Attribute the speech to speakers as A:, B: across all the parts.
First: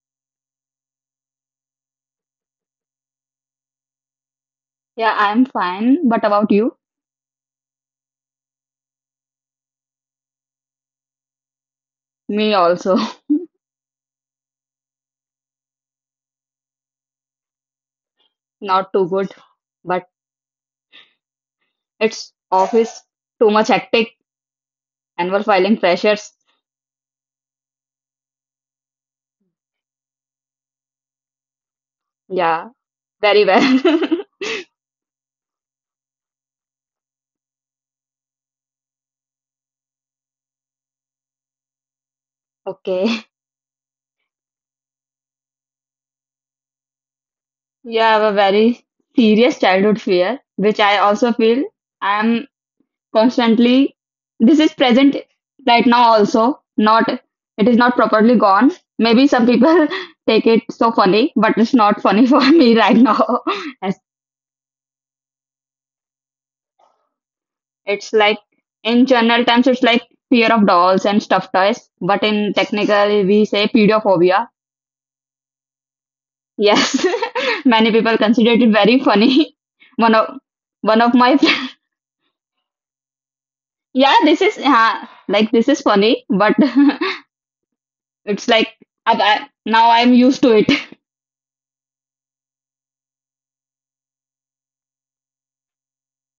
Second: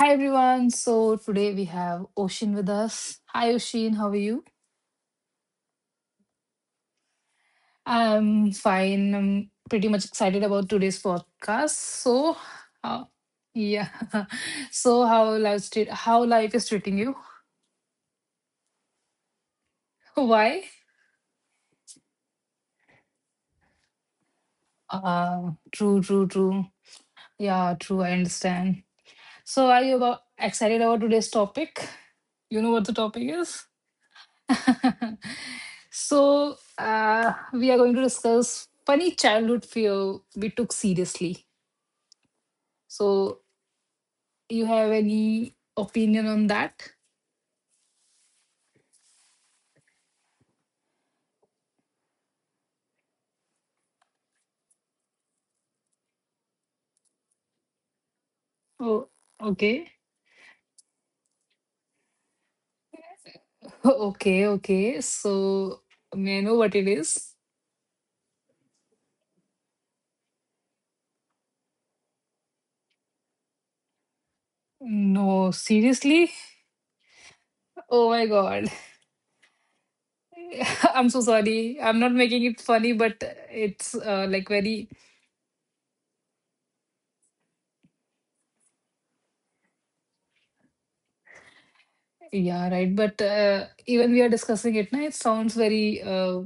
A: Hi everyone. So today we have Oshin with us. Hi Oshin, how are you?
B: Yeah, I'm fine. But about you?
A: I'm fine. I'm pretty much excited about today's podcast.
B: Me also.
A: Uh, yeah. So how life is treating you?
B: Not too good. But
A: Why?
B: it's office, too much hectic, annual filing
A: True, true,
B: pressures.
A: true. Yeah, true. I understand. So are you about excited about today's topic? You know
B: Yeah,
A: what the topic
B: very
A: is?
B: well.
A: So we are going to discuss funny childhood fear we took seriously.
B: Okay.
A: So, you have any opinion on that?
B: Yeah, I have a very serious childhood fear, which I also feel I'm constantly, this is present right now also, not, it is not properly gone.
A: Oh,
B: Maybe some
A: okay.
B: people take it so funny, but it's not funny for me right now.
A: Okay, okay. So, may I know what it is?
B: It's like in general terms, it's like fear of dolls and stuffed toys, but in technical, we say pedophobia.
A: No, seriously?
B: Yes, many
A: Oh
B: people
A: my
B: consider
A: God.
B: it very funny. One of one
A: I'm
B: of
A: so
B: my friend-
A: sorry. I'm not making it funny, but it's
B: yeah,
A: uh,
B: this
A: like
B: is
A: very,
B: like this is funny, but it's like now I'm used to it.
A: yeah, right. But even we are discussing it now, it sounds very uh,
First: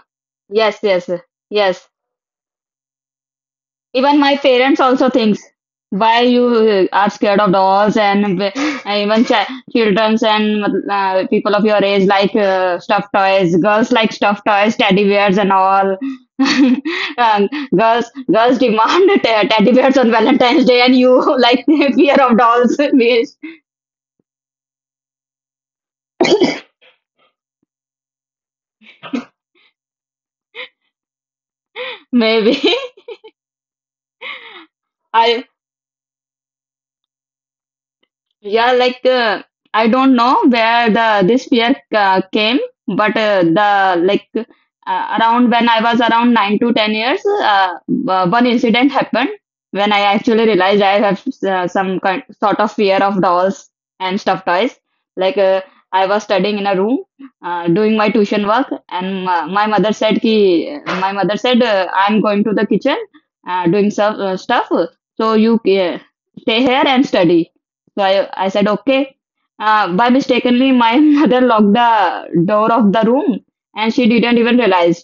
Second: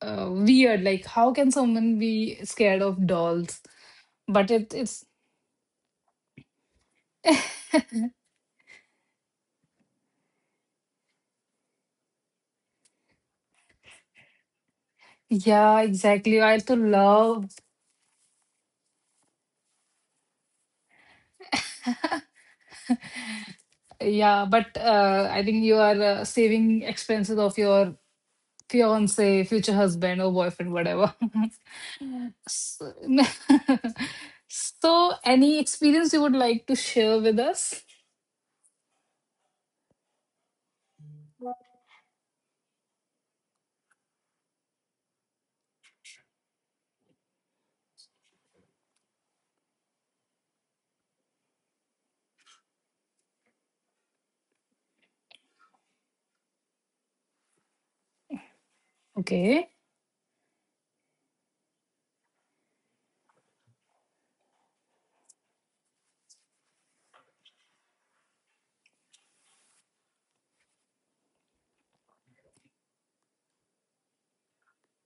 A: uh,
B: Yes,
A: weird. Like,
B: yes,
A: how can
B: yes.
A: someone be scared of dolls?
B: Even my
A: But it,
B: parents
A: it's,
B: also thinks, why you are scared of dolls and even ch childrens and people of your age like stuffed toys. Girls like stuffed toys, teddy bears and
A: yeah,
B: all.
A: exactly. I also
B: Um,
A: love.
B: girls, girls demand teddy bears on Valentine's Day, and you like fear of dolls. Maybe,
A: Yeah, but I think you are saving expenses of your fiance, future husband, or boyfriend, whatever.
B: maybe.
A: So, so
B: I
A: any experience you would like to share with us?
B: Yeah, like I don't know where the this fear came, but the like around when I was around 9 to 10 years, one incident happened when I actually realized I have some kind sort of fear of dolls and stuffed toys. Like I was studying in a room, doing my tuition work, and my
A: Okay.
B: mother said, "Ki," my mother said, "I'm going to the kitchen, doing some stuff, so you stay here and study." So I said, okay. By mistakenly, my mother locked the door of the room and she didn't even realize.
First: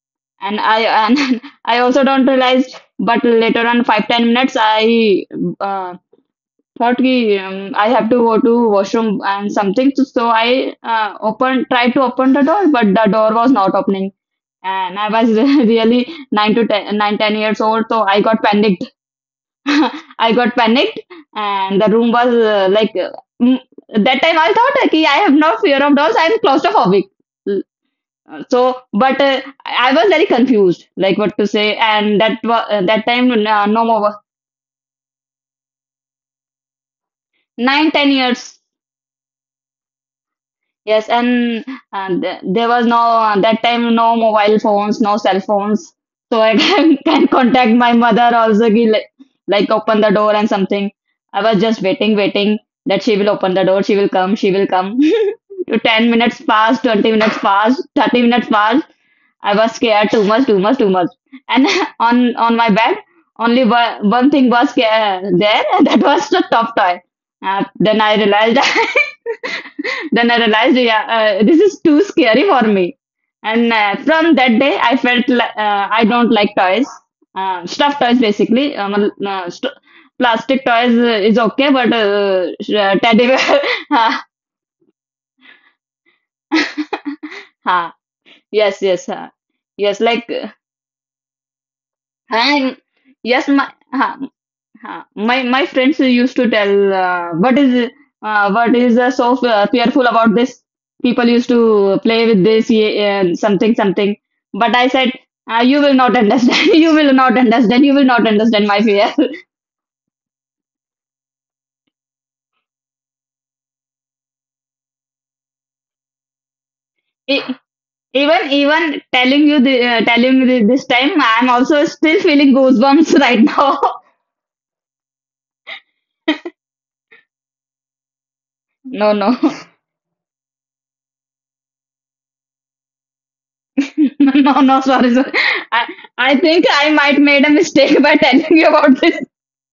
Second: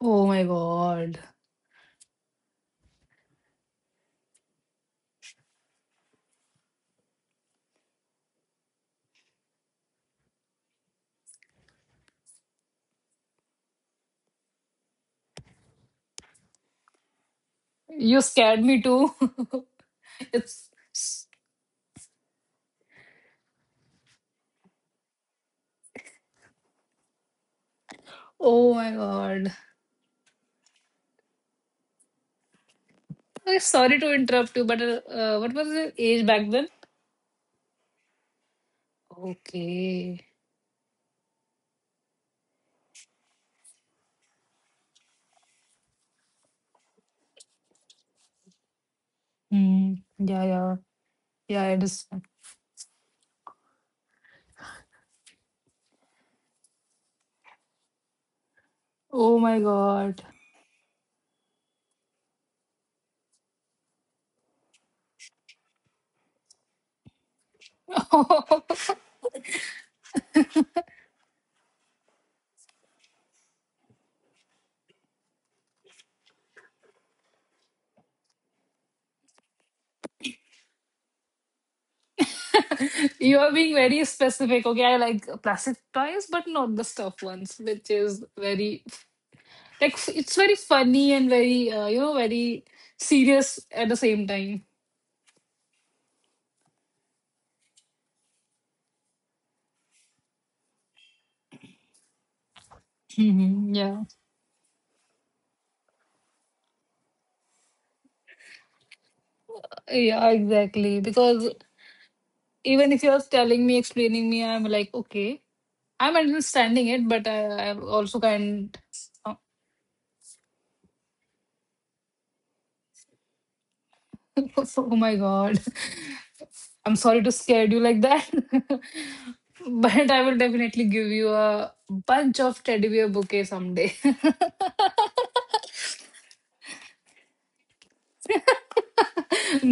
A: Oh my
B: And I
A: God.
B: and I also don't realize. But later on, 5 10 minutes, I uh, thought ki, I have to go to washroom and something. So I tried to open the door, but the door was not opening. And I was really nine to ten, 9 10 years old, so
A: You
B: I got
A: scared me
B: panicked.
A: too.
B: I got
A: It's.
B: panicked, and the room was like mm, that time I thought, "Okay, I have no fear of dolls. I'm claustrophobic. L- So,
A: Oh my
B: but
A: God.
B: I was very confused, like what to say. And that time,
A: I'm
B: no
A: sorry
B: more
A: to interrupt you, but what was the age back then?
B: 9 10 years.
A: Okay.
B: Yes, and, there was no that time no mobile phones, no cell phones, so I can contact my mother also. Ki, like,
A: Hmm.
B: open the door
A: Yeah,
B: and
A: yeah.
B: something. I was
A: Yeah, I
B: just waiting,
A: understand.
B: waiting that she will open the door. She will come. She will come. 10 minutes passed, 20 minutes passed, 30 minutes passed.
A: Oh
B: I
A: my
B: was scared
A: God.
B: too much, too much, too much. And on my bed, only one thing was there, and that was the top toy. Then I realized. Then I realized, yeah, this is too scary for me. And from that day, I felt like I don't like toys, stuffed toys basically. Plastic toys is okay, but teddy bear.
A: You are being very
B: Ha,
A: specific. Okay, I like plastic toys, but not the stuffed ones, which
B: ha.
A: is
B: Yes,
A: very
B: yes, ha.
A: like
B: Yes, like,
A: it's very funny and very you know very
B: and yes,
A: serious at the
B: ha.
A: same time.
B: Huh. My friends used to tell, what is, fearful about this? People used to play with this, yeah,
A: Hmm.
B: something
A: Yeah,
B: something. But I said, you will not understand. You will not understand. You will not understand my fear.
A: yeah, exactly. Because even if you're telling me, explaining me, I'm like, okay, I'm understanding it, but
B: E-
A: I also
B: even
A: can't.
B: even
A: uh,
B: telling you, the telling you this time, I'm also still feeling goosebumps right now.
A: oh my God. I'm sorry to scare you like that.
B: No, no.
A: But I will definitely give you a bunch of teddy bear bouquet someday.
B: No, no, sorry, sorry. I I think I might made a mistake by telling you about this.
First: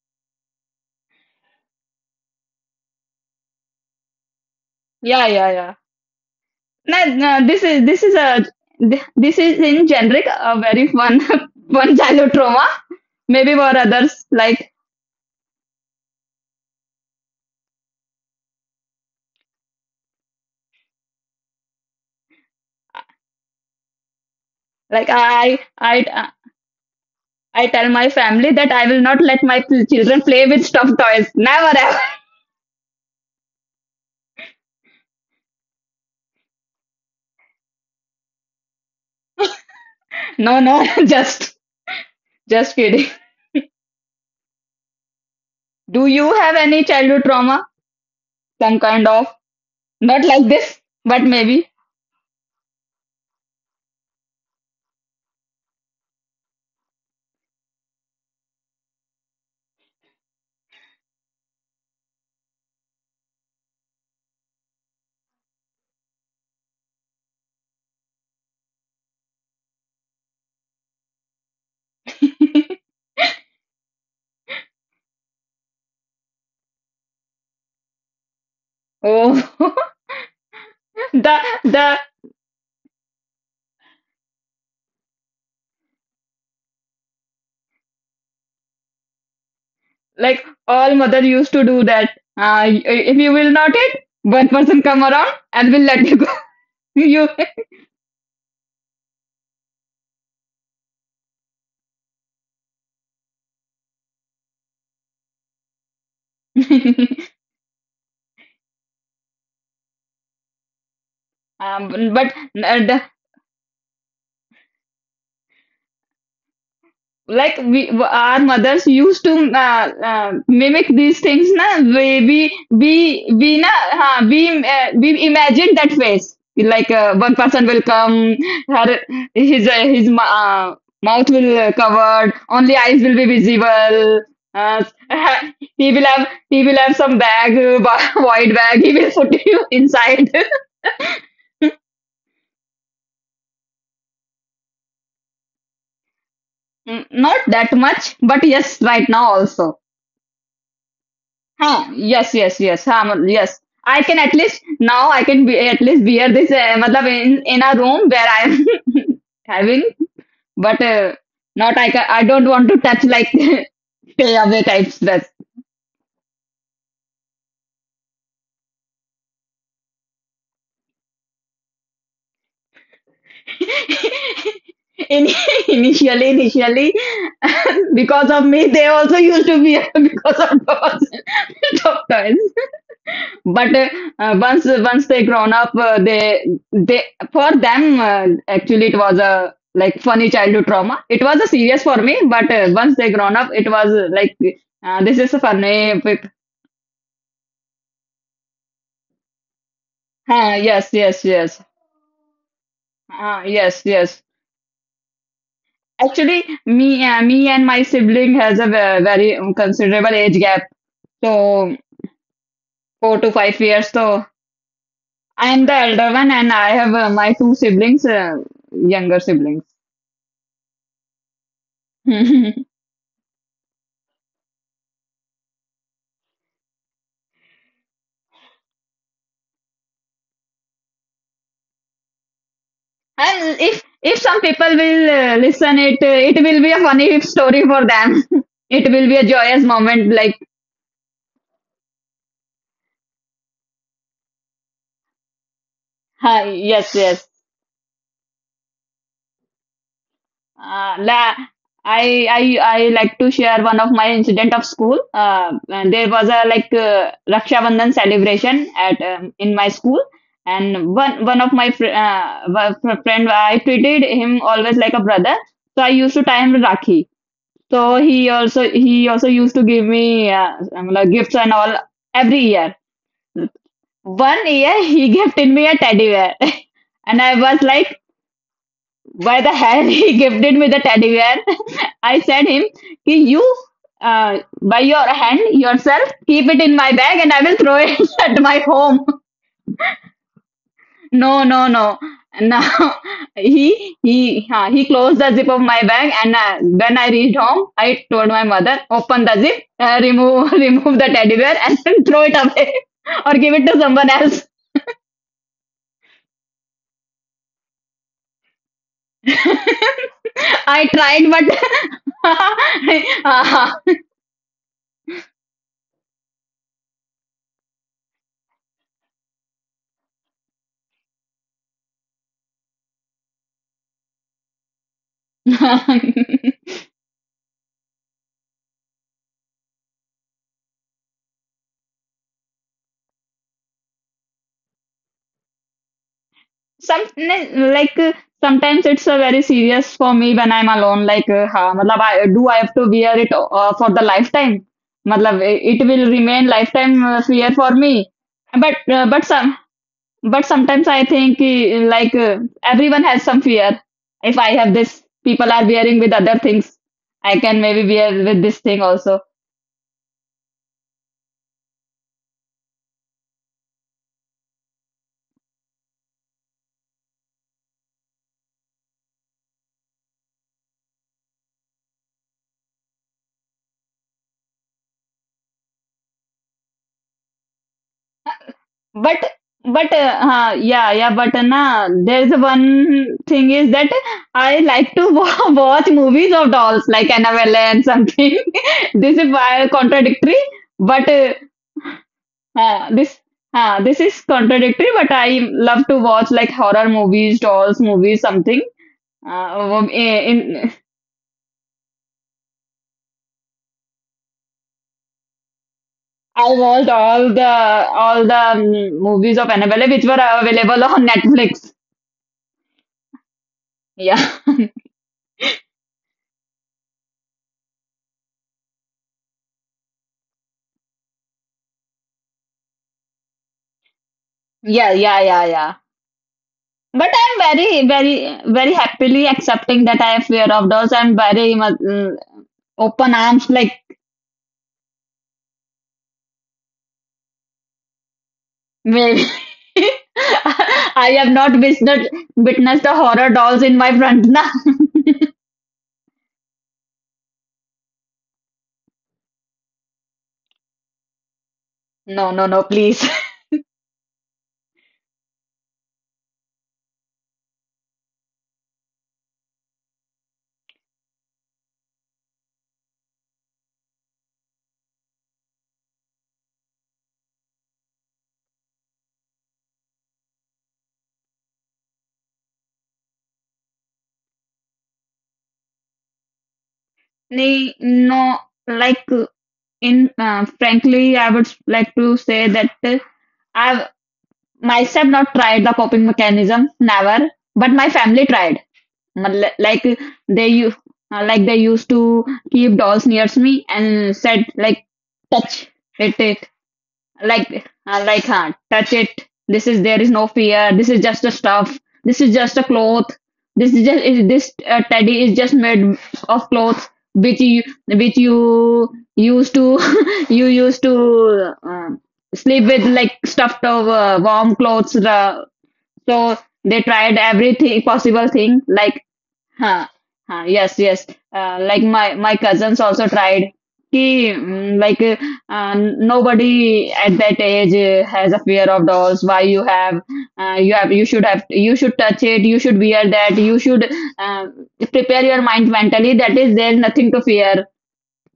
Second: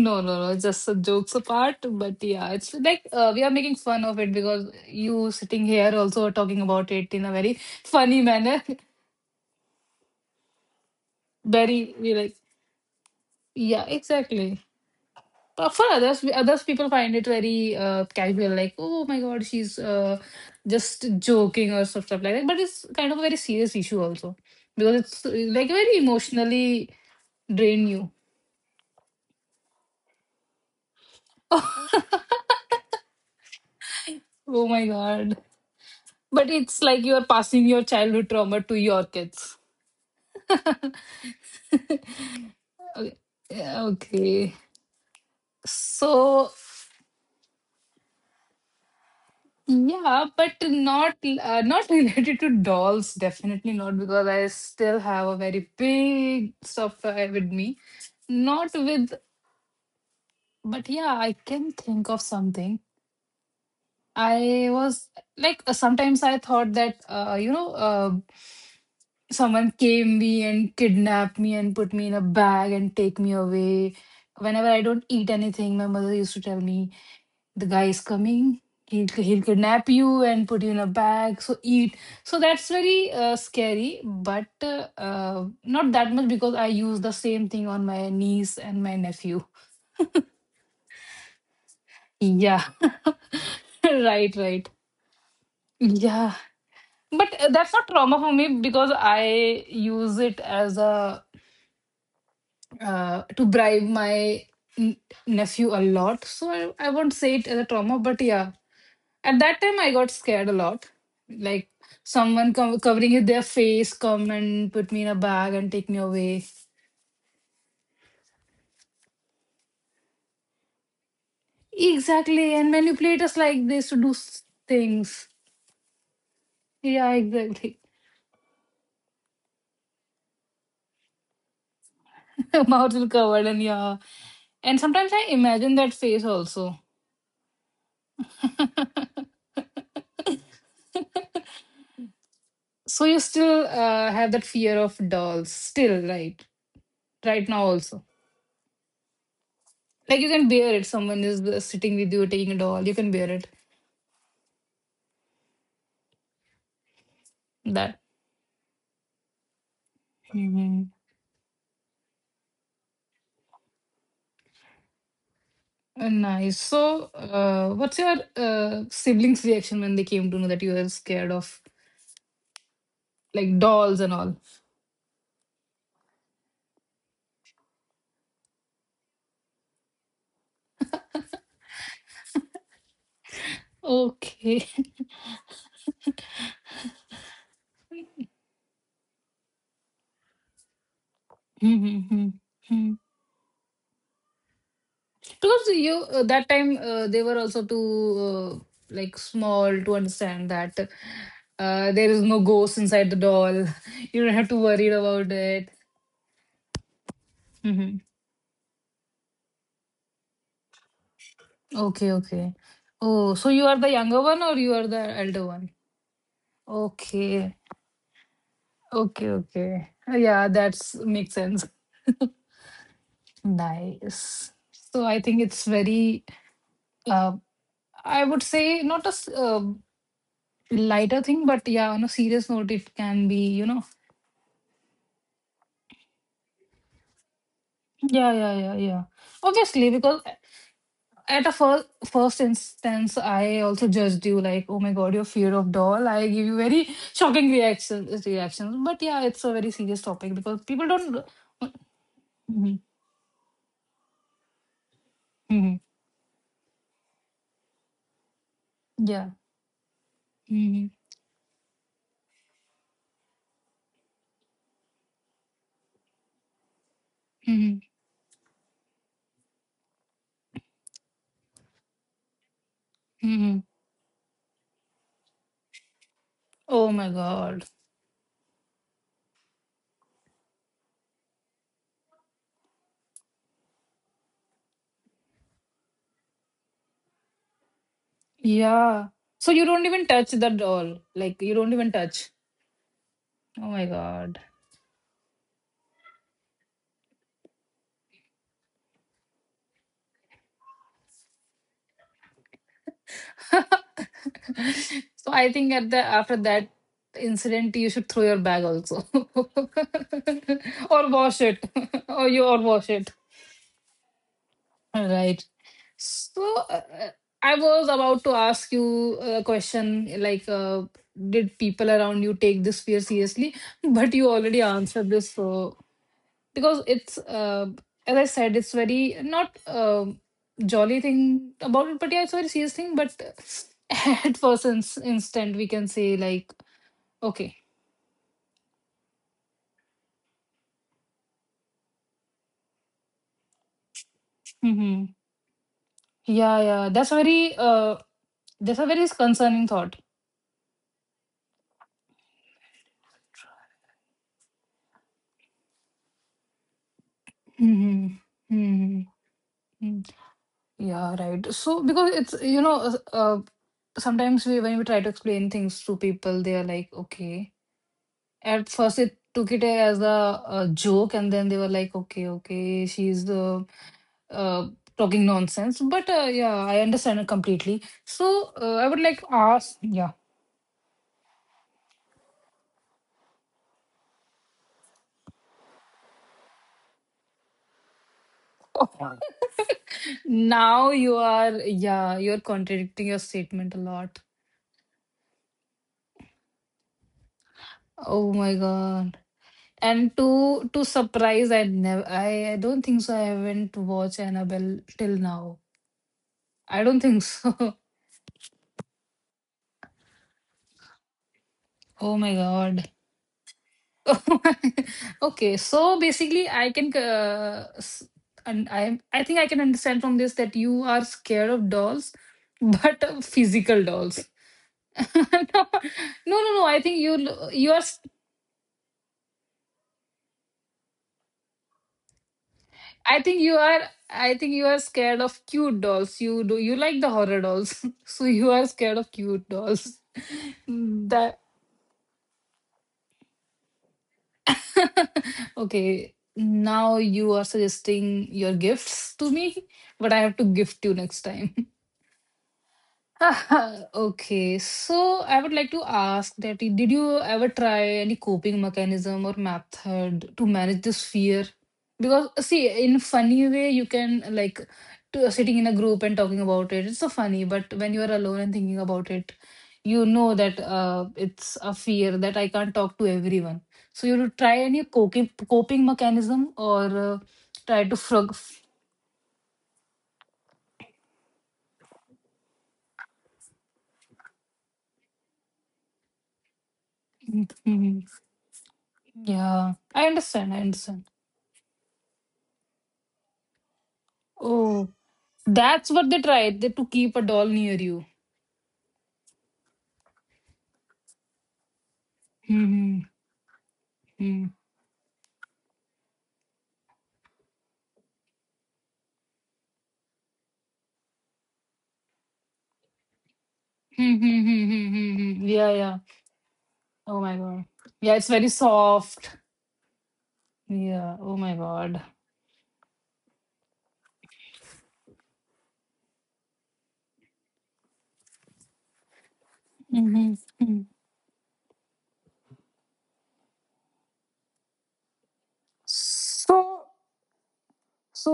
A: No no no, just a jokes apart, but yeah, it's like we are making fun of it because
B: Yeah,
A: you
B: yeah,
A: sitting
B: yeah.
A: here also are talking about
B: No,
A: it in a
B: no,
A: very funny manner.
B: this is in generic a very fun
A: Very
B: fun
A: we
B: childhood
A: like.
B: trauma. Maybe for
A: Yeah,
B: others,
A: exactly.
B: like,
A: But for others, others people find it very casual, like, oh my God, she's just joking or stuff, stuff like that. But it's kind of a very serious issue also because
B: like
A: it's
B: I
A: like very
B: I
A: emotionally
B: I
A: drain
B: tell my
A: you.
B: family that I will not let my children play with stuffed toys. Never ever.
A: Oh my God. But it's like you're passing your childhood trauma to your kids.
B: No, no.
A: Okay.
B: just just kidding.
A: Yeah, okay.
B: Do you
A: So
B: have any childhood trauma? Some kind of, not
A: yeah,
B: like
A: but
B: this, but maybe.
A: not related to dolls, definitely not, because I still have a very big software with me. Not with, but yeah, I can think of something. I was like sometimes I thought that you know someone came me and kidnapped me and put me in a bag and take me away. Whenever I don't eat anything, my mother used to tell me the guy is coming, he'll kidnap
B: Oh.
A: you and put you in a
B: the
A: bag, so eat,
B: the
A: so that's very scary, but not that much because I use the same thing on my niece and my nephew,
B: Like all mother used to do that.
A: yeah.
B: If you will not it,
A: Right,
B: one
A: right,
B: person come around and will let you go.
A: yeah.
B: You.
A: But that's not trauma for me because I use it as a to bribe my n- nephew a lot, so I won't say it as a trauma, but yeah, at that time, I got scared a lot. Like,
B: um, but
A: someone
B: the,
A: covering their face, come and put me in a bag and take me away.
B: like we our mothers used to mimic these things, na. we we
A: Exactly, and
B: we
A: manipulators
B: we
A: like
B: na.
A: this to do
B: Huh, we, we
A: things.
B: imagine that face, like
A: Yeah,
B: one person
A: exactly.
B: will come, her his mouth will covered, only
A: Mouth
B: eyes
A: is
B: will be
A: covered, and yeah.
B: visible.
A: And
B: uh,
A: sometimes I imagine
B: he
A: that
B: will
A: face
B: have he will
A: also.
B: have some bag, void bag, he will put you inside.
A: So you still have that fear of dolls, still, right?
B: Not
A: Right now
B: that
A: also.
B: much, but yes, right now also.
A: Like you can bear it. Someone is
B: Huh?
A: sitting with you,
B: Yes,
A: taking a
B: yes, yes.
A: doll. You can
B: Huh?
A: bear it.
B: Yes. I can at least now, I can be at least bear this. I mean, in a
A: That.
B: room where I am having, but not I. I don't want to touch like takeaway types. That
A: Nice. So, what's your siblings' reaction when they came to know that you were scared of like dolls and all?
B: Initially, because of me, they also used to be because of doctors. But once
A: Okay.
B: once they grown up, they for them, actually it was a like funny childhood trauma, it was a serious for me. But
A: Mm-hmm.
B: once they grown up, it was like this is a
A: Because
B: funny
A: you that time they were also too like small to understand
B: huh,
A: that
B: yes, yes, yes.
A: there is no ghost inside the doll.
B: Yes, yes.
A: You don't have to worry about it.
B: Actually, me and my
A: Mm-hmm.
B: sibling has a very considerable age gap, so
A: Okay, okay.
B: 4 to
A: Oh, so
B: 5
A: you are
B: years.
A: the
B: So
A: younger one or you are the elder
B: I am
A: one?
B: the elder one and I have my two
A: Okay.
B: siblings, younger
A: Okay,
B: siblings.
A: okay. Yeah, that's makes sense. Nice. So I think it's very, uh, I would say not a lighter thing, but yeah, on a serious note, it can be,
B: And
A: you
B: if
A: know.
B: if some people will listen it, it will be a funny story for them.
A: Yeah, yeah, yeah,
B: It
A: yeah.
B: will be a joyous
A: Obviously,
B: moment.
A: because
B: Like,
A: at a first instance, I also judged you like, oh my God, your fear of doll. I give
B: hi,
A: you very
B: yes, yes.
A: shocking reactions, reactions. But yeah, it's a very serious topic because people don't.
B: La, I
A: Mhm,
B: I like to share one of my incident of school.
A: mhm.
B: And there was a like Raksha Bandhan celebration at
A: Yeah.
B: in my school,
A: Mm-hmm.
B: and one of my friend I treated him always like a brother. So I used to tie him Rakhi. So
A: Mm-hmm.
B: he also used to give me, like, gifts and all every year.
A: Mm-hmm.
B: One year he gifted me a teddy bear,
A: Oh my
B: and I was
A: God.
B: like, "Why the hell he gifted me the teddy bear?" I said him, "Ki, you, uh, by your hand yourself keep it in my bag, and I will throw it at my home."
A: Yeah. So you don't even touch the doll. Like
B: No,
A: you
B: no,
A: don't even
B: no.
A: touch.
B: Now
A: Oh my
B: he
A: God.
B: he uh, he closed the zip of my bag, and when I reached home, I told my mother, open the zip, remove, remove the teddy bear, and then throw it away. Or give it to someone else.
A: So I think at the after that incident, you should throw your bag also.
B: I
A: Or wash it.
B: tried,
A: Or you or wash it. Right. So uh, uh, I was about to ask you a question like did people around you take this fear seriously? But you already answered this, so
B: but
A: because it's as I said, it's very not jolly thing about it, but yeah, it's a very serious thing. But at first instant, we can say like,
B: some
A: okay,
B: n- like uh, sometimes it's, very serious for me when I'm alone. Like, ha, matlab, do I have to wear it for the lifetime?
A: hmm,
B: Matlab, it will remain
A: yeah, yeah,
B: lifetime, fear for me. But
A: that's a
B: uh,
A: very
B: but some
A: concerning thought.
B: but sometimes I think, like, everyone has some fear. If I have this, people are wearing with other things. I can maybe wear
A: Hmm.
B: with this thing
A: Hmm.
B: also.
A: Yeah, right. So because it's you know sometimes we when we try to explain things to people, they are like, okay. At first, it took it as a joke, and then they were like, okay, okay, she's uh, talking nonsense. But yeah, I understand it completely. So I would
B: but
A: like to ask,
B: but
A: yeah.
B: uh, huh, yeah, yeah, but nah, there's one thing is that I like to watch movies of dolls like Annabelle and something. This is why contradictory,
A: Now
B: but
A: you are, yeah, you're contradicting
B: this,
A: your statement a
B: this
A: lot.
B: is contradictory. But I love to watch like horror movies, dolls movies,
A: Oh my
B: something.
A: God. And
B: In
A: to surprise, I never, I don't think so. I haven't watched Annabelle till now.
B: I
A: I
B: watched
A: don't think so.
B: all the movies of Annabelle which were available on Netflix.
A: Oh my God.
B: Yeah.
A: Okay, so basically, I can and I think I can understand from this that you are scared of dolls, but physical dolls.
B: Yeah, yeah,
A: No,
B: yeah,
A: no,
B: yeah.
A: no, no. I think
B: But
A: you
B: I'm
A: you are.
B: very, very, very happily accepting that I have fear of dogs. I'm very much, open
A: I think
B: arms,
A: you
B: like,
A: are. I think you are scared of cute dolls. You do. You like the horror dolls, so you are scared of
B: maybe.
A: cute dolls.
B: I have
A: That.
B: not witnessed, the horror dolls in my front. Na.
A: Okay. Now you are suggesting your gifts to me, but I have to gift you next time.
B: No, no, no, please.
A: Okay, so I would like to ask that did you ever try any coping mechanism or method to manage this fear? Because see, in funny way you can like to, sitting in a group and talking about it. It's so funny, but when you are alone and thinking about it, you know that it's a fear that I can't talk to everyone. So you would try any coping mechanism or uh,
B: Nee,
A: try to frog.
B: no, like, in frankly, I would like to say that I've myself not tried the coping mechanism, never, but my family tried. But,
A: Yeah,
B: like,
A: I
B: they
A: understand. I
B: you
A: understand.
B: like they used to keep dolls near me and said, like,
A: Oh,
B: touch
A: that's what
B: it.
A: they tried they, to keep a doll near you.
B: Touch it. This is, there is no fear. This is just a stuff. This is just a
A: Hmm.
B: cloth. This is just is
A: Hmm.
B: this teddy is just made of clothes which you used to you used to, sleep with like stuffed
A: Hmm.
B: over
A: Hmm.
B: warm
A: Hmm. Hmm.
B: clothes.
A: Hmm, hmm. Yeah. Yeah.
B: So they tried
A: Oh my God.
B: everything
A: Yeah,
B: possible
A: it's very
B: thing, like,
A: soft.
B: huh, huh, yes, yes.
A: Yeah. Oh my
B: Like
A: God.
B: my cousins also tried. He, like, nobody at that age has a fear of dolls. Why you have
A: Hmm.
B: you
A: Hmm.
B: have you should touch it. You should wear that. You should uh, prepare your mind mentally. That is there
A: So.
B: nothing to fear.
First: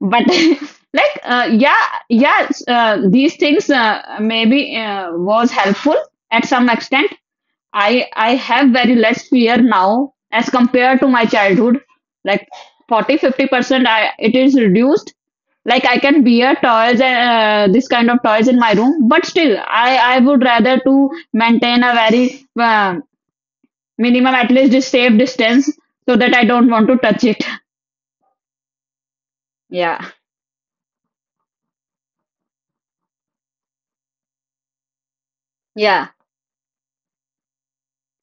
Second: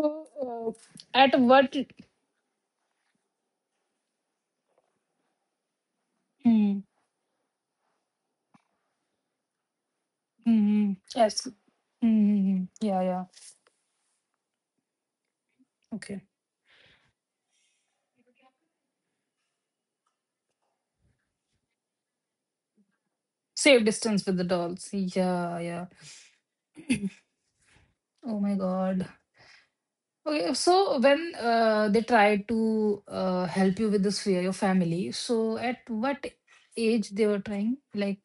B: But
A: At what?
B: these things maybe was helpful at some
A: Hmm.
B: extent. I have very less fear now as
A: Hmm.
B: compared to my
A: Yes.
B: childhood. Like
A: Hmm. Yeah.
B: forty
A: Yeah.
B: fifty percent I it is reduced. Like I
A: Okay.
B: can bear toys and this kind of toys in my room, but still I would rather to maintain a very
A: Safe distance
B: minimum
A: with the
B: at least a
A: dolls.
B: safe
A: Yeah.
B: distance
A: Yeah.
B: so that I don't want to touch it.
A: Oh my God.
B: Yeah.
A: Okay, so when they try to help you with this fear, your family, so at
B: Yeah.
A: what age they were trying? Like,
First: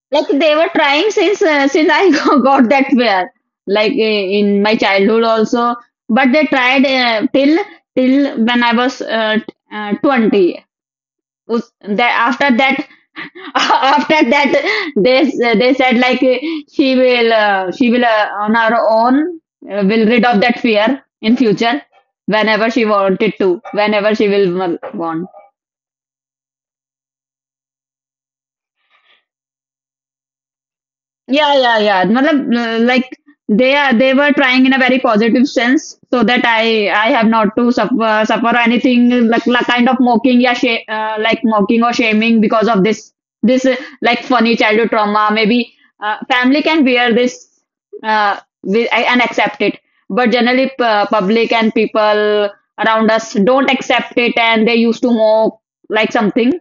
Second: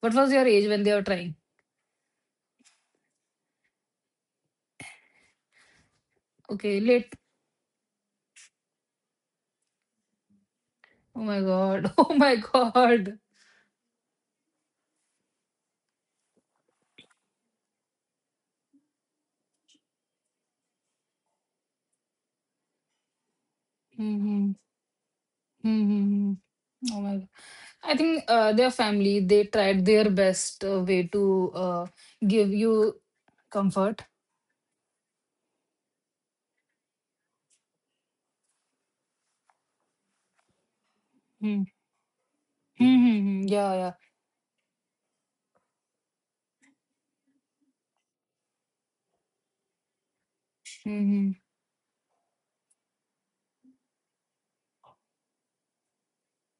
A: what
B: Like
A: was your
B: they
A: age
B: were
A: when they were
B: trying
A: trying?
B: since I got that pair, like in my childhood also. But they
A: Okay,
B: tried
A: late.
B: till when I was 20.
A: Oh my
B: Us-
A: God.
B: That
A: Oh my
B: after that,
A: God.
B: after that they said like she will on her own will rid of that fear in future whenever she wanted to, whenever
A: Mm-hmm.
B: want.
A: Mm-hmm. Oh my God. I think their family, they tried their best way to
B: Yeah, yeah, yeah.
A: give
B: Matlab,
A: you
B: like
A: comfort.
B: they were trying in a very positive sense so that I have not to suffer anything like kind of mocking, yeah, sh like
A: Mm-hmm.
B: mocking or shaming because of this this uh,
A: Yeah, yeah.
B: like funny childhood trauma. Maybe family can bear this uh, with, and accept it, but generally
A: Mm-hmm.
B: public and people around us don't accept it and they used to mock like something.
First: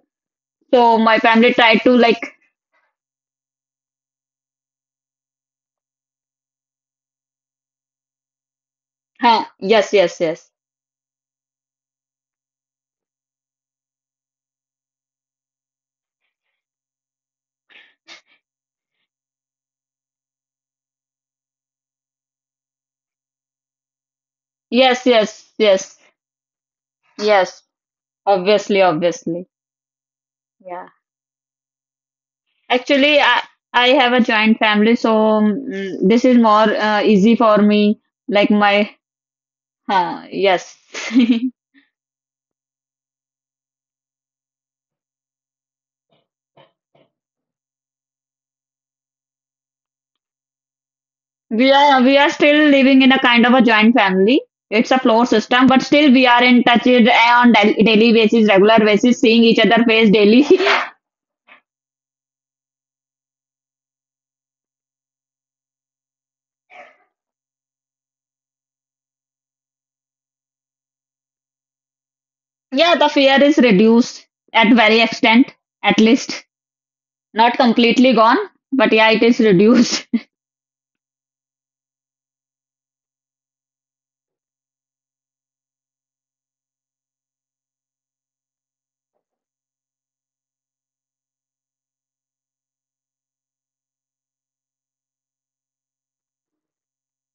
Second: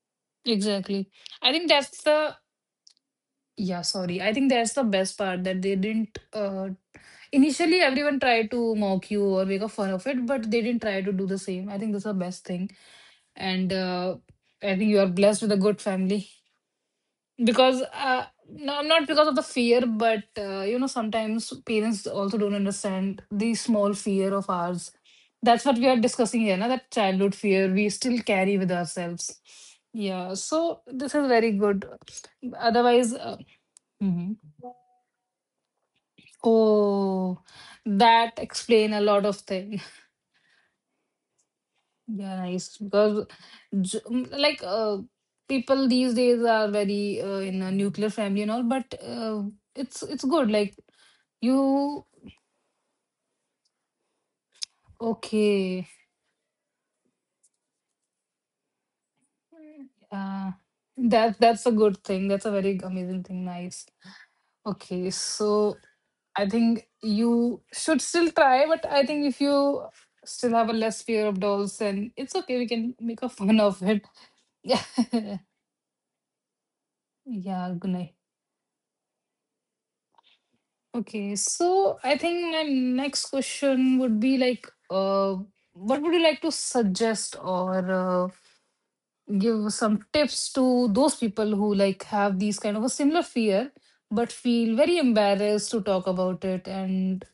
B: So
A: Exactly.
B: my
A: I
B: family
A: think
B: tried to
A: that's
B: like,
A: the, yeah, sorry. I think that's the best part that they didn't initially, everyone tried to mock you or
B: huh,
A: make a fun
B: yes,
A: of
B: yes,
A: it, but
B: yes.
A: they didn't try to do the same. I think that's the best thing. And I think you are blessed with a good family because no, not because of the fear, but you know, sometimes parents also don't understand the small fear of ours.
B: Yes, yes,
A: That's what we are
B: yes,
A: discussing here, na? That childhood
B: yes.
A: fear we still carry with
B: Obviously,
A: ourselves.
B: obviously.
A: Yeah, so
B: Yeah.
A: this is very good. Otherwise,
B: Actually, I have a
A: mhm.
B: joint family, so this is more easy
A: Oh,
B: for me.
A: that
B: Like my,
A: explain a lot of things.
B: huh, yes.
A: Yeah, nice. Because like people these days are very in a nuclear family and all, but it's good. Like
B: We are
A: you,
B: we are still living in a kind of a joint family. It's a floor system, but
A: okay,
B: still we are in touch on daily basis, regular basis, seeing each other face daily.
A: uh, that's a good thing. That's a very amazing thing. Nice. Okay, so I think you should still try, but I think if you still have a less fear of dolls, then it's okay. We
B: Yeah,
A: can
B: the
A: make a
B: fear is
A: fun of it.
B: reduced at
A: Yeah,
B: very extent, at least not
A: yeah, good
B: completely
A: night.
B: gone, but yeah, it is reduced.
A: Okay, so I think my next question would be like, what would you like to suggest or give some tips to those people who like have these kind of a similar fear but feel very embarrassed to talk about it and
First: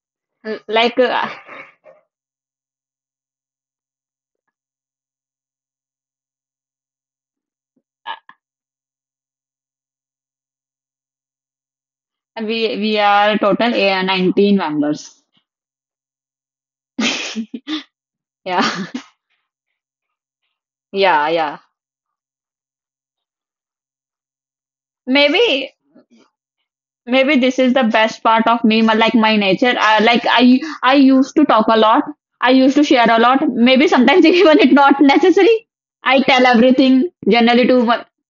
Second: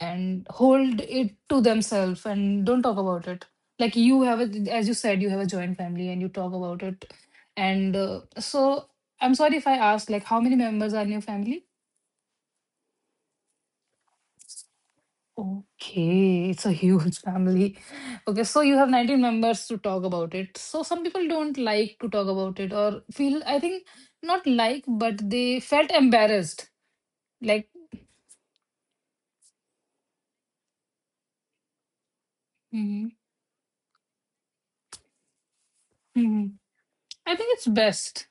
A: and
B: Like
A: hold it to themselves and don't talk about it. Like you have a, as you said, you have a joint family and you talk about it. And so I'm sorry if I ask, like, how many members are in your family?
B: we are total 19 members.
A: Okay, it's a huge family. Okay, so
B: Yeah,
A: you have 19 members to talk about it. So some people
B: yeah,
A: don't
B: yeah.
A: like to talk about it or feel, I think, not like, but they
B: Maybe
A: felt embarrassed.
B: maybe this
A: Like,
B: is the best part of me, like my nature. Like I used to talk a lot. I used to
A: mhm,
B: share a lot. Maybe sometimes even it not necessary. I tell
A: mhm.
B: everything
A: I think it's
B: generally to
A: best.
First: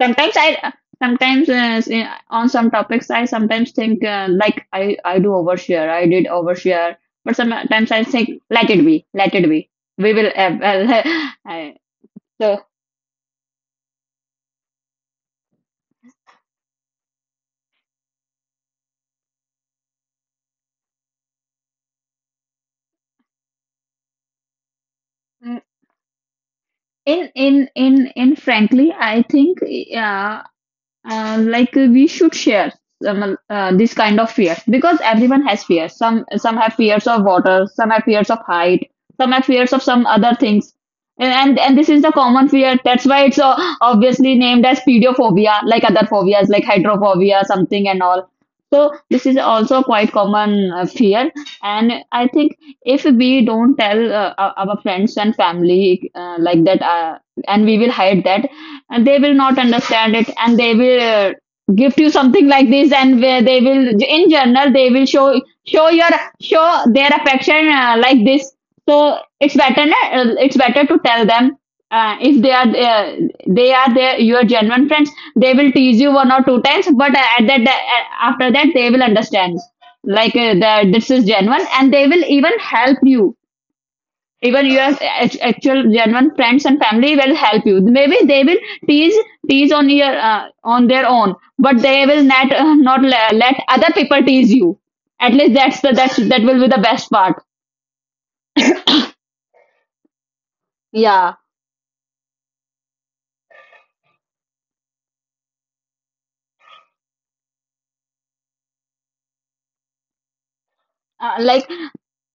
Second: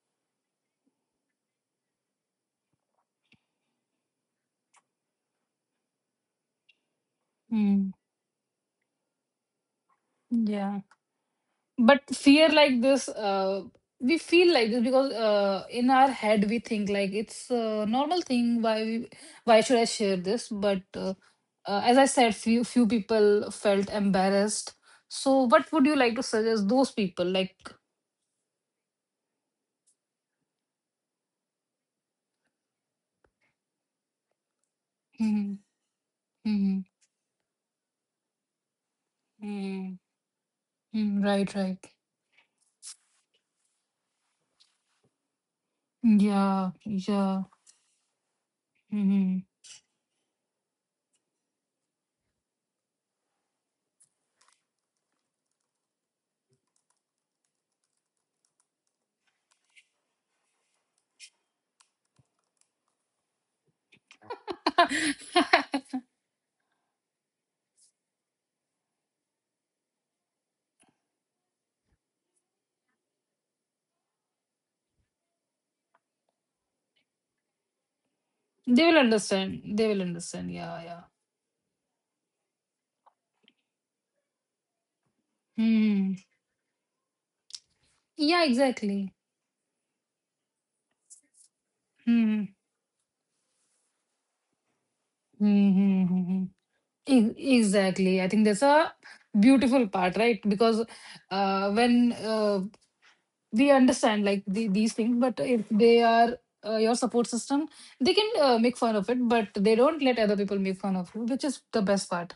B: sometimes I sometimes on some topics I sometimes think like I do overshare, I did overshare, but sometimes
A: Mm,
B: I think let it be, let it be, we will,
A: yeah.
B: well, I,
A: But fear
B: so
A: like this, we feel like this because in our head we think like it's a normal thing. Why should I share this? But as I said, few people felt embarrassed. So,
B: mm,
A: what would you like to suggest those people?
B: in
A: Like,
B: in in in frankly I think, yeah, like we should share, this kind of fear, because everyone
A: mm,
B: has fear. Some have
A: mm,
B: fears of water, some have fears of height, some have fears of
A: mm,
B: some other things,
A: mm, right, right,
B: and this is the common fear. That's why it's obviously named as pediophobia, like other phobias, like
A: yeah, yeah,
B: hydrophobia something and all. So this is
A: mhm.
B: also quite common fear, and I think if we don't tell our friends and family like that and we will hide that, and they will not understand it, and they will gift you something like this, and where they will in general they will show your show their affection like this. So it's better, it's better to tell them. If they are they are their your genuine friends, they will tease you one or two times, but at that after that
A: They
B: they
A: will
B: will understand,
A: understand. They will
B: like
A: understand. Yeah,
B: that
A: yeah.
B: this is genuine and they will even help you. Even your actual
A: Mm.
B: genuine friends and family will help you. Maybe
A: Yeah,
B: they will
A: exactly.
B: tease, on your, on their own, but they will not
A: Mm.
B: let other people tease you, at least. That's the, that
A: Mm-hmm.
B: will be the best part.
A: Exactly. I think that's a beautiful part, right? Because
B: Yeah.
A: when we understand like these things, but if they are your support system, they can make fun of it, but they don't let other people make fun of you, which is
B: Like
A: the best part.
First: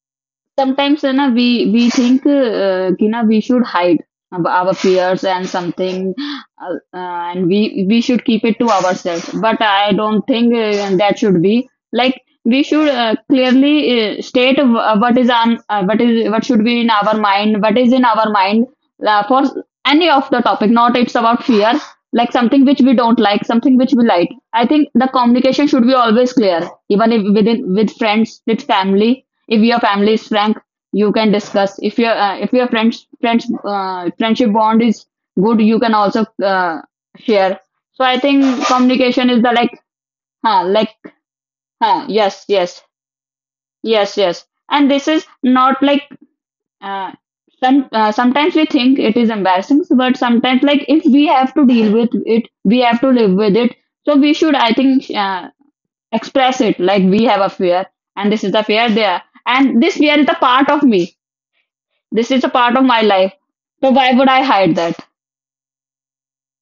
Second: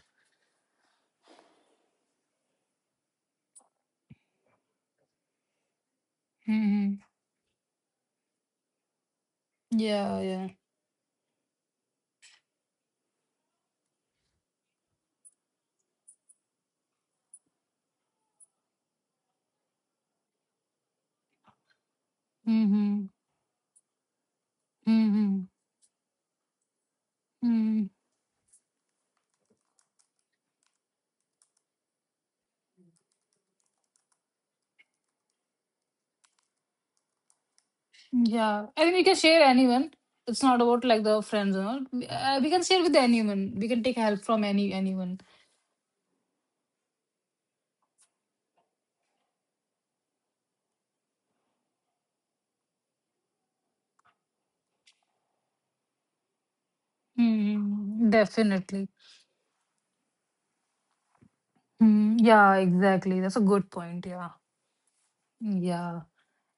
B: sometimes, you know, we think, we should hide our fears and something, uh,
A: Hmm,
B: and we should keep it to ourselves, but I
A: yeah,
B: don't
A: yeah,
B: think that should be like. We should clearly state what is on, what is, what should be in our mind, what is in our mind, for any of the topic, not it's about fear, like something which we
A: hmm,
B: don't like, something which we like. I think the
A: hmm,
B: communication should be always clear, even if within,
A: hmm.
B: with friends, with family. If your family is frank, you can discuss. If your, friends friendship bond is good, you can also share. So I think
A: Yeah, I think we can
B: communication
A: share
B: is the like,
A: anyone. It's not
B: huh,
A: about
B: like,
A: like the friends and all.
B: huh, yes,
A: We can
B: yes,
A: share with anyone. We can take
B: yes,
A: help from
B: yes, and this
A: anyone.
B: is not like uh, sometimes we think it is embarrassing, but sometimes like if we have to deal with it, we have to live with it. So we should, I think, express it like we have a fear,
A: Hmm.
B: and this is the fear
A: Definitely.
B: there, and this fear is the part of me.
A: Hmm.
B: This is a
A: Yeah,
B: part of my
A: exactly.
B: life.
A: That's a good
B: So
A: point.
B: why would
A: Yeah.
B: I hide that?
A: Yeah.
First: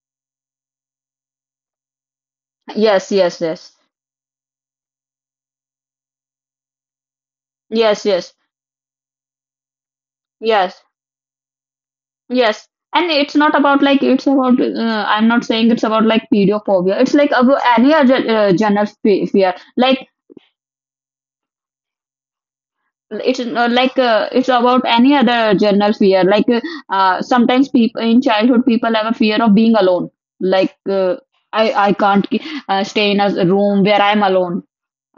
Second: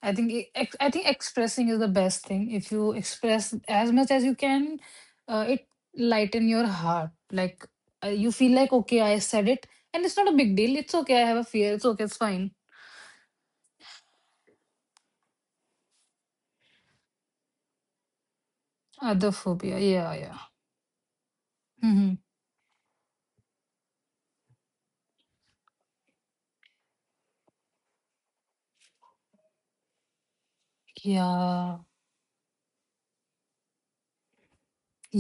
A: I think I think expressing is the best thing. If you
B: Yes, yes,
A: express
B: yes.
A: as much as you can, it lighten your heart. Like,
B: Yes,
A: you
B: yes,
A: feel like okay, I said it, and it's not a big deal.
B: yes,
A: It's okay. I have a fear. It's okay. It's fine.
B: yes. And it's not about like, it's about, I'm not saying it's about like pedophobia. It's like about any other general
A: Other
B: fear.
A: phobia.
B: Like,
A: Yeah, yeah. Hmm.
B: it's about any other general fear. Like, sometimes people in childhood, people have a fear of being alone. Like,
A: Yeah,
B: I can't stay in a room where I'm alone.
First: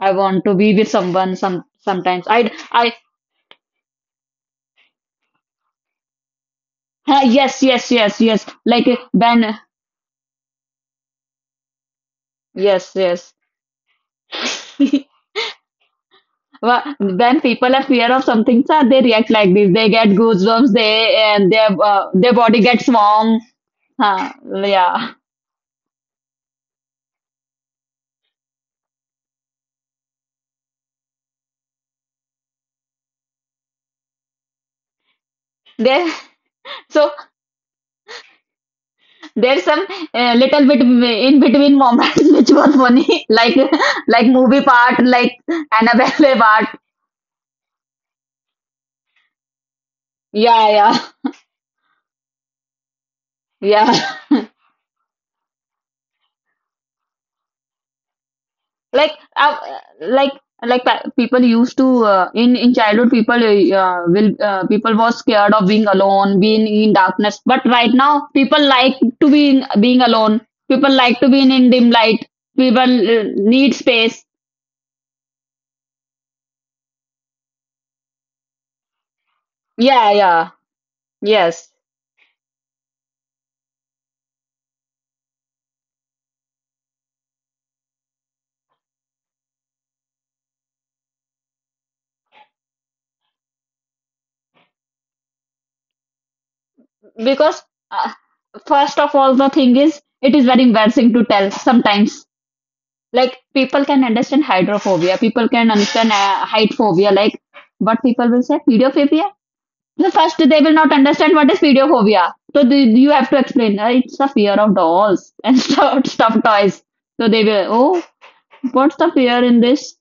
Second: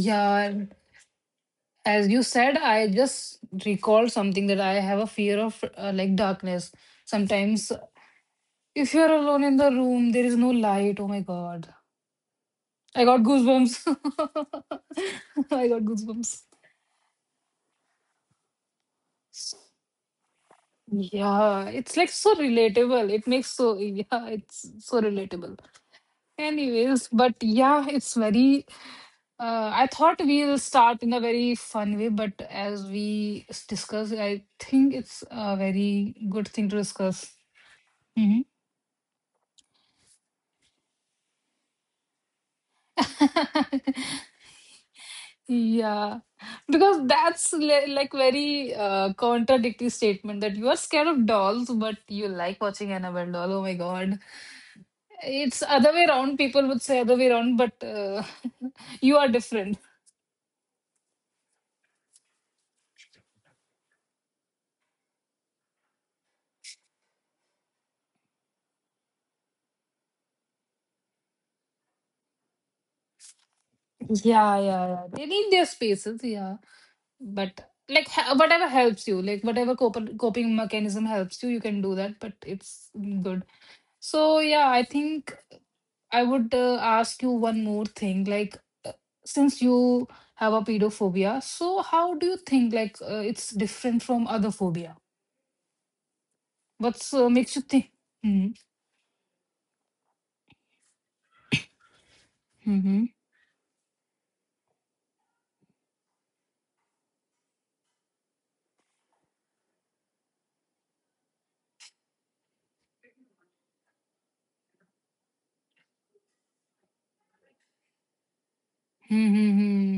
B: I want to be with someone some
A: As you
B: sometimes.
A: said, I
B: I
A: just recalled something that I have a fear of like darkness.
B: Ha! Yes,
A: Sometimes,
B: yes, yes, yes. Like,
A: if you're alone in
B: when,
A: the room, there is no light. Oh my God,
B: yes,
A: I got
B: yes.
A: goosebumps. I got goosebumps.
B: When people are fear of something, sir, they react like this. They get goosebumps. They and their,
A: Yeah, it's like
B: their
A: so
B: body gets
A: relatable. It
B: warm.
A: makes so, yeah,
B: Huh,
A: it's so
B: yeah.
A: relatable. Anyways, but yeah, it's very, I thought we'll start in a very fun way, but as we discuss, I think it's a
B: There.
A: very good thing to
B: So
A: discuss. Hmm.
B: there's some little bit in between moments which was funny, like movie part, like
A: Yeah,
B: Annabelle part.
A: because that's like very contradictory statement that
B: Yeah,
A: you are
B: yeah,
A: scared of dolls, but you like watching Annabelle doll. Oh my
B: yeah.
A: God. It's other way around. People would say other way around, but
B: Like,
A: you are different.
B: like, like people used to, in childhood, people will people was scared of being alone, being in darkness. But right now, people like to be in, being alone. People like to be in dim light. People need space.
A: Yeah, yeah, yeah. They need their spaces. Yeah, but like whatever helps you, like whatever
B: Yeah, yeah,
A: coping mechanism helps you, you
B: yes.
A: can do that. But it's good. So yeah, I think I would ask you one more thing. Like since you have a pedophobia, so how do you think like it's different from other phobia? What's makes
B: Because
A: you think?
B: uh,
A: Mm-hmm.
B: first of all, the thing is, it is very embarrassing to tell sometimes.
A: Mm-hmm.
B: Like people can understand hydrophobia, people can understand height phobia, like, but people will say videophobia. The first, they will not understand what is video phobia. So the, you have to explain. It's a fear of dolls and stuff, stuffed toys." So they will. Oh, what's the fear in this?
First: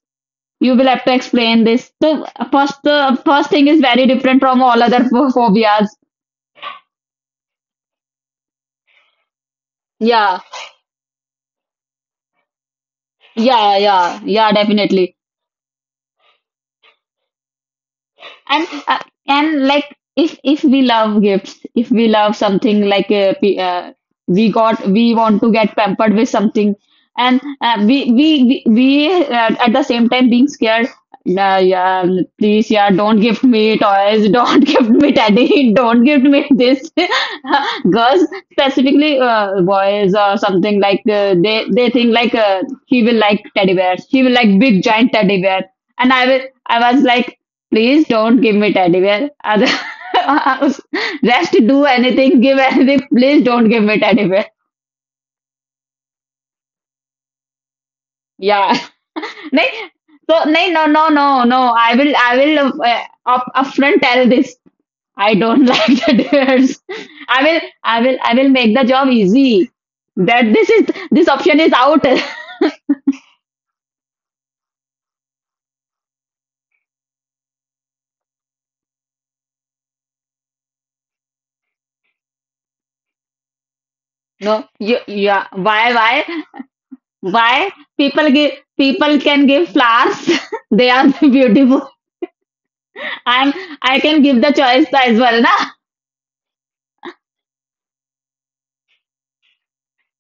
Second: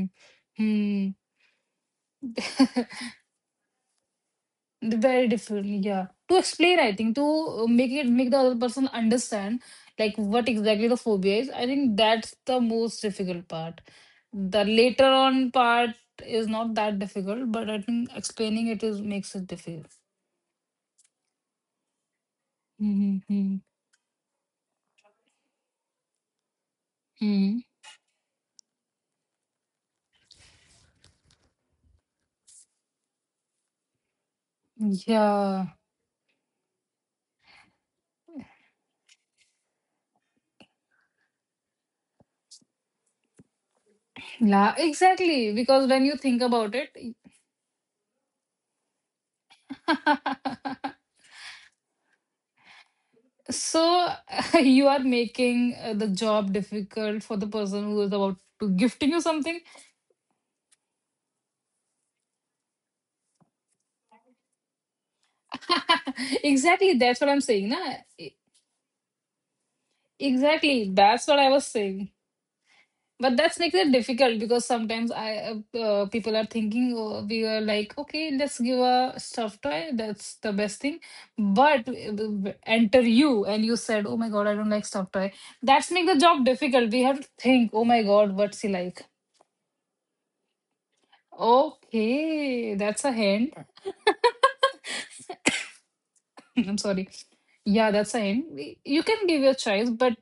B: You will have
A: Mm-hmm.
B: to explain this. So the first thing is very different from all other
A: Very differently,
B: phobias.
A: yeah. To explain, I think to make it make the other person understand like
B: Yeah,
A: what exactly the phobia is. I think that's the most difficult
B: yeah,
A: part.
B: yeah, yeah.
A: The later
B: Definitely.
A: on part is not that difficult, but I think explaining
B: and
A: it is
B: uh,
A: makes it
B: and
A: difficult.
B: like, if we love gifts, if we love something like,
A: Mm-hmm.
B: we got, we want to get pampered with something, and
A: Hmm.
B: we at the same time being scared. Nah, yeah, please, yeah, don't gift me toys, don't gift me
A: Yeah.
B: teddy, don't gift me this. Girls, specifically, boys or something like, they think like, he will like teddy bears, he will like
A: Yeah,
B: big giant teddy
A: exactly.
B: bear,
A: Because when
B: and
A: you
B: I
A: think
B: will,
A: about it,
B: I was like, please don't give me teddy bear. Other- Rest do anything, give anything. Please don't give me
A: so
B: teddy bear.
A: you are making the job difficult for the person who is about to
B: Yeah.
A: gifting you something.
B: नहीं, so नहीं, no, no, no, no. I will upfront tell this. I don't like teddy bears.
A: Exactly, that's what I'm saying, na? E-
B: I will make the job easy. That this is,
A: exactly, that's
B: this
A: what I
B: option
A: was
B: is out.
A: saying, but that's makes it difficult because sometimes I people are thinking oh, we are like okay, let's give a stuffed toy, that's the best thing, but enter you and you said oh my god, I
B: No,
A: don't like
B: you,
A: stuffed toy.
B: yeah.
A: That's make the job difficult, we have to think
B: Why?
A: oh my
B: People
A: god,
B: give,
A: what's he like.
B: people can give flowers. They are beautiful.
A: Okay, that's a hint.
B: I'm I can give the choice as well, na?
A: I'm sorry. Yeah, that's fine. You can give your choice, but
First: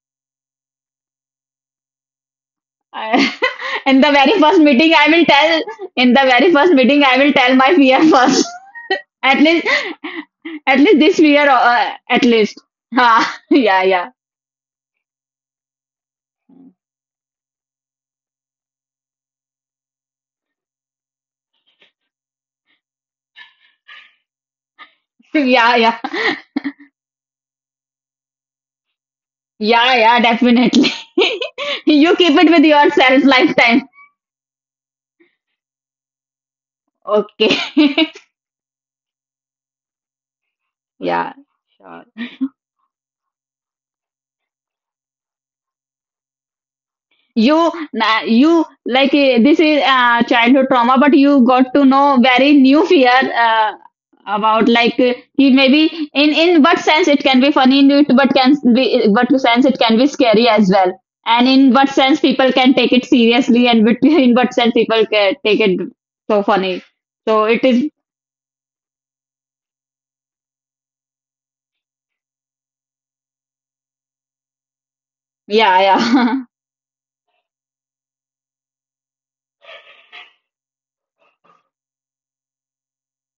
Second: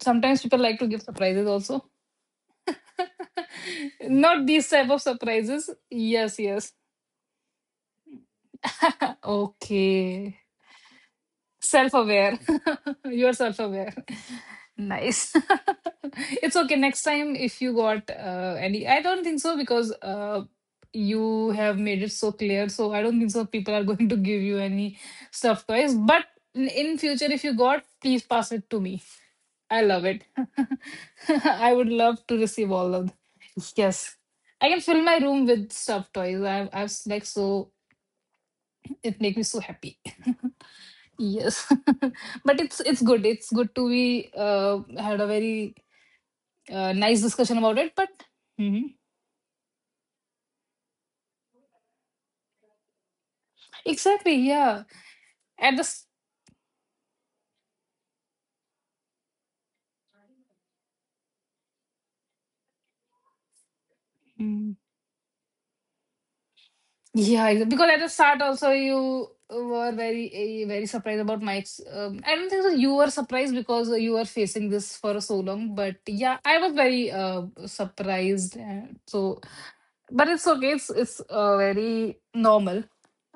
A: sometimes people like to give surprises also.
B: I- in the very
A: Not
B: first
A: these type
B: meeting,
A: of
B: I will tell.
A: surprises.
B: In the
A: Yes,
B: very
A: yes.
B: first meeting, I will tell my fear first. At least,
A: Okay.
B: at least this fear.
A: Self
B: At
A: aware.
B: least, ha,
A: You're self
B: yeah,
A: aware.
B: yeah,
A: Nice. It's okay. Next time, if you got any, I don't think so because you have made it so clear. So I don't think so people are going to give you any stuff
B: yeah,
A: toys.
B: yeah,
A: But in future, if you got, please pass it to me. I
B: yeah,
A: love
B: yeah,
A: it.
B: definitely.
A: I would
B: You
A: love
B: keep
A: to
B: it with
A: receive all of them.
B: yourself lifetime.
A: Yes. I can fill my room with stuffed toys. I'm like
B: Okay.
A: so it make me so happy.
B: Yeah.
A: Yes.
B: Sure.
A: But it's good, it's good to we had a very nice
B: You,
A: discussion about it, but
B: you
A: mhm,
B: like, eh, this is childhood trauma, but you got to know very new fear, uh,
A: exactly
B: about
A: yeah.
B: like, eh, he
A: at the
B: maybe,
A: s-
B: in what sense it can be funny in it, but can be what sense it can be scary as well, and in what sense people can take it seriously and in what sense
A: mm,
B: people can take it so funny. So
A: yeah.
B: it is,
A: Because at the start also you were very very surprised about my I don't think so you were surprised because you were facing this for so long,
B: yeah,
A: but
B: yeah.
A: yeah, I was very surprised, so, but it's okay, it's very normal.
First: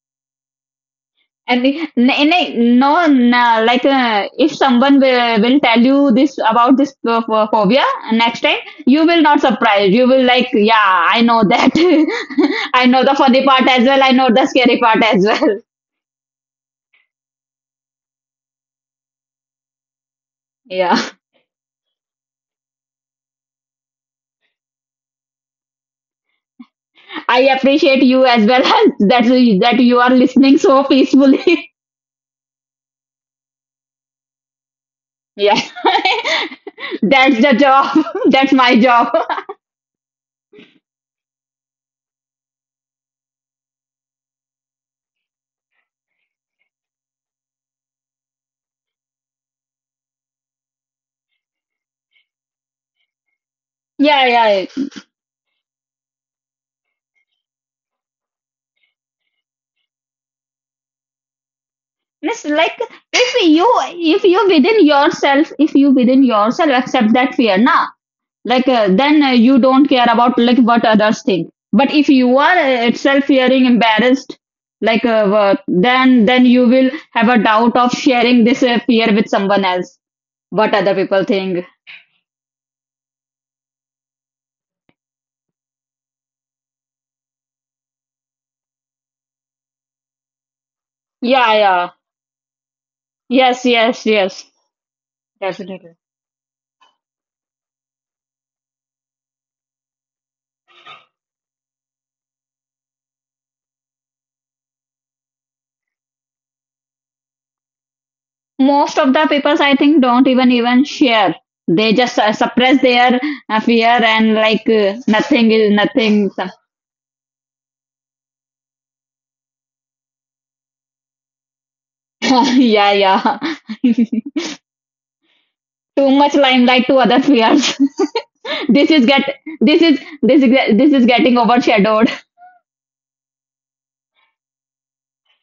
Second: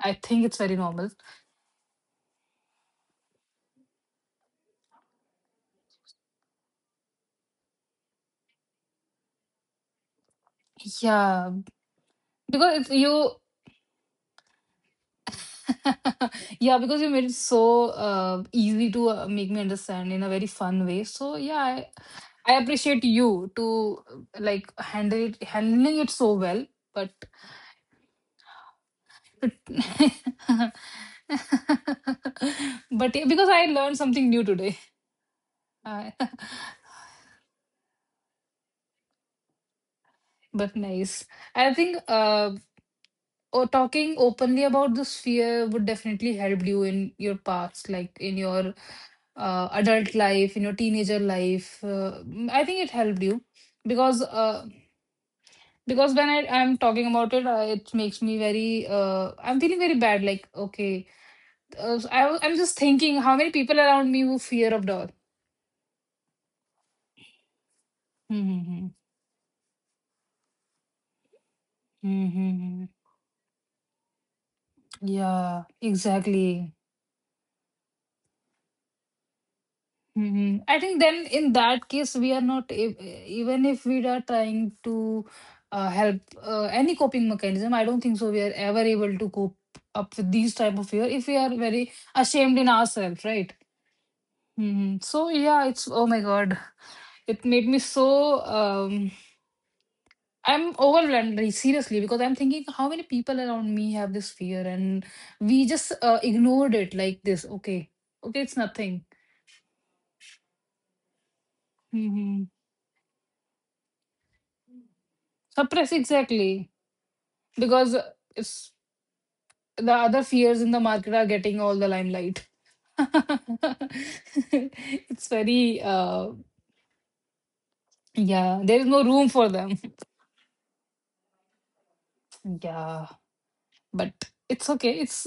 A: I think it's very normal,
B: And no, like, if someone will tell you this about this phobia next time, you will not surprise. You will like, yeah, I know
A: yeah.
B: that.
A: Because
B: I
A: it's
B: know the
A: you,
B: funny part as well. I know the scary part as well.
A: yeah, because you made it so easy to make me understand in a very fun
B: Yeah,
A: way. So yeah, I appreciate you to like handle it, handling it so well. But
B: I appreciate you as well
A: but
B: that that you are listening
A: yeah,
B: so peacefully.
A: because I learned something new today.
B: Yeah,
A: Uh,
B: that's the job. That's my job.
A: but nice. I think, or talking openly about this fear would definitely help you in your past, like in your adult life, in your teenager life, I think it helped you because
B: Yeah,
A: uh,
B: yeah.
A: because when I'm talking about it, it makes me very I'm feeling very bad, like okay,
B: And it's
A: I'm just
B: like,
A: thinking how
B: if
A: many
B: you,
A: people around me who fear of dog.
B: if you within yourself accept that fear now, like,
A: Mm-hmm.
B: then you don't care about like what others think. But if you are,
A: Mm-hmm.
B: itself fearing embarrassed, like,
A: Yeah,
B: then you
A: exactly.
B: will have a doubt of sharing this fear with someone else,
A: Hmm.
B: what
A: I
B: other
A: think
B: people
A: then in
B: think.
A: that case, we are not, even if we are trying to help any coping mechanism, I don't think so we are ever able to cope up with these type of fear if we are
B: Yeah, yeah,
A: very ashamed in ourselves, right?
B: yes, yes, yes,
A: Hmm. So yeah, it's,
B: definitely.
A: oh my God, it made me so, I'm overwhelmed like, seriously, because I'm thinking how many people around me have this fear and we just ignored it like this. Okay, okay, it's
B: Most
A: nothing.
B: of the peoples, I think, don't even share. They just
A: Hmm.
B: suppress their fear, and like, nothing is
A: Suppress,
B: nothing, some-
A: exactly. Because it's the other fears in the market are getting all the limelight.
B: yeah, yeah.
A: It's very
B: Too much
A: uh,
B: limelight to other fears.
A: yeah, there
B: This
A: is
B: is
A: no
B: get
A: room for them.
B: this is getting overshadowed.
A: Yeah, but it's okay.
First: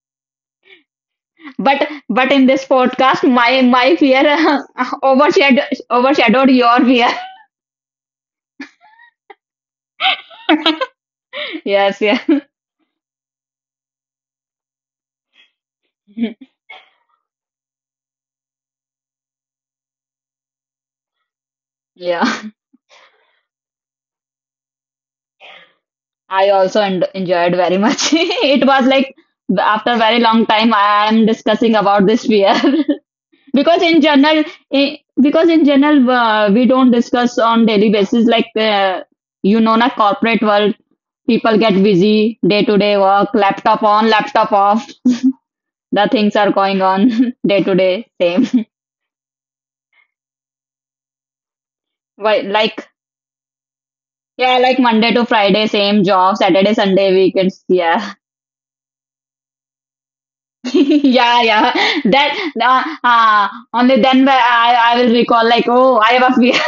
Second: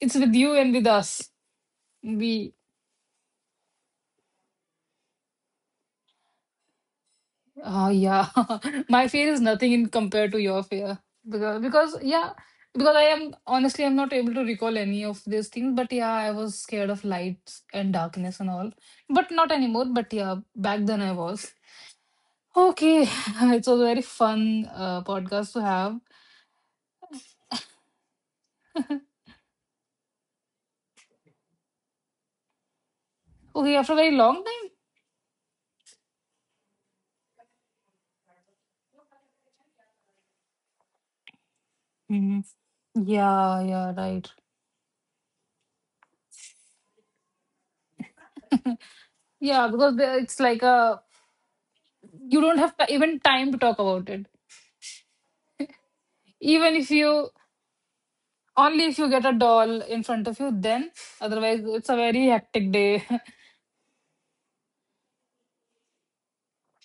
A: It's with you and with us.
B: But in
A: We
B: this podcast my, my fear overshadowed, overshadowed your fear.
A: Yeah. My fear is nothing in compared to your fear. Because
B: Yes,
A: yeah,
B: yeah.
A: because I am honestly I'm not able to recall any of these things, but yeah, I was scared of lights and darkness and all. But not anymore, but yeah, back then I was.
B: Yeah,
A: Okay, it's a very fun podcast to have.
B: I also en enjoyed very much. It was like, after a very long time I am discussing about this fear,
A: Okay, after a
B: because
A: very
B: in
A: long
B: general,
A: time.
B: we don't discuss on daily basis, like, you know na, corporate world, people get busy
A: Mhm.
B: day to day work,
A: Yeah, yeah,
B: laptop on,
A: right.
B: laptop off, the things are going on, day to day same.
A: Yeah, because it's like a you don't have
B: Like,
A: even time to talk about it.
B: yeah, like Monday to Friday same job,
A: Even if
B: Saturday Sunday
A: you
B: weekends, yeah.
A: Only if you get a doll in front of you, then
B: Yeah,
A: otherwise it's
B: yeah.
A: a very
B: That
A: hectic day.
B: only then where I will recall like, oh, I was here.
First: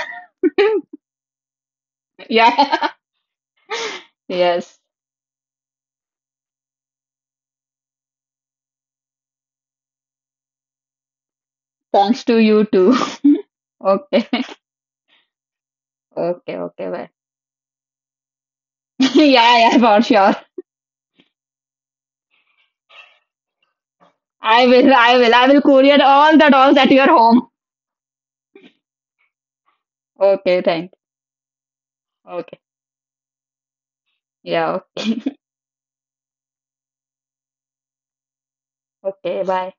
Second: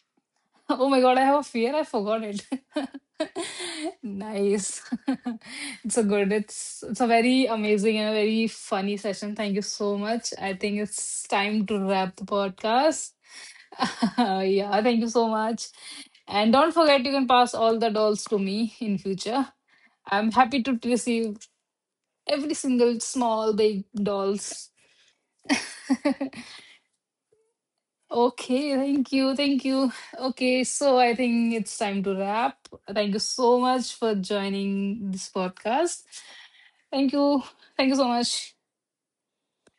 A: Oh my God, I have a fear. I forgot it.
B: Yeah. Yes.
A: Nice. It's a good, it's a very amazing and a very funny session. Thank you so much. I think it's time to wrap
B: Thanks
A: the
B: to you too.
A: podcast.
B: Okay.
A: Yeah, thank you so much. And
B: Okay.
A: don't
B: Okay.
A: forget,
B: Bye.
A: you can pass all the dolls to me in future.
B: Yeah. Yeah. For
A: I'm
B: sure.
A: happy to receive every single small, big dolls.
B: I will courier all the dolls at your home.
A: Okay, thank you, thank you.
B: Okay.
A: Okay,
B: Thank.
A: so I think it's time to
B: Okay.
A: wrap. Thank you so much for
B: Yeah.
A: joining
B: Okay.
A: this podcast. Thank you, thank you so much.
B: Okay. Bye.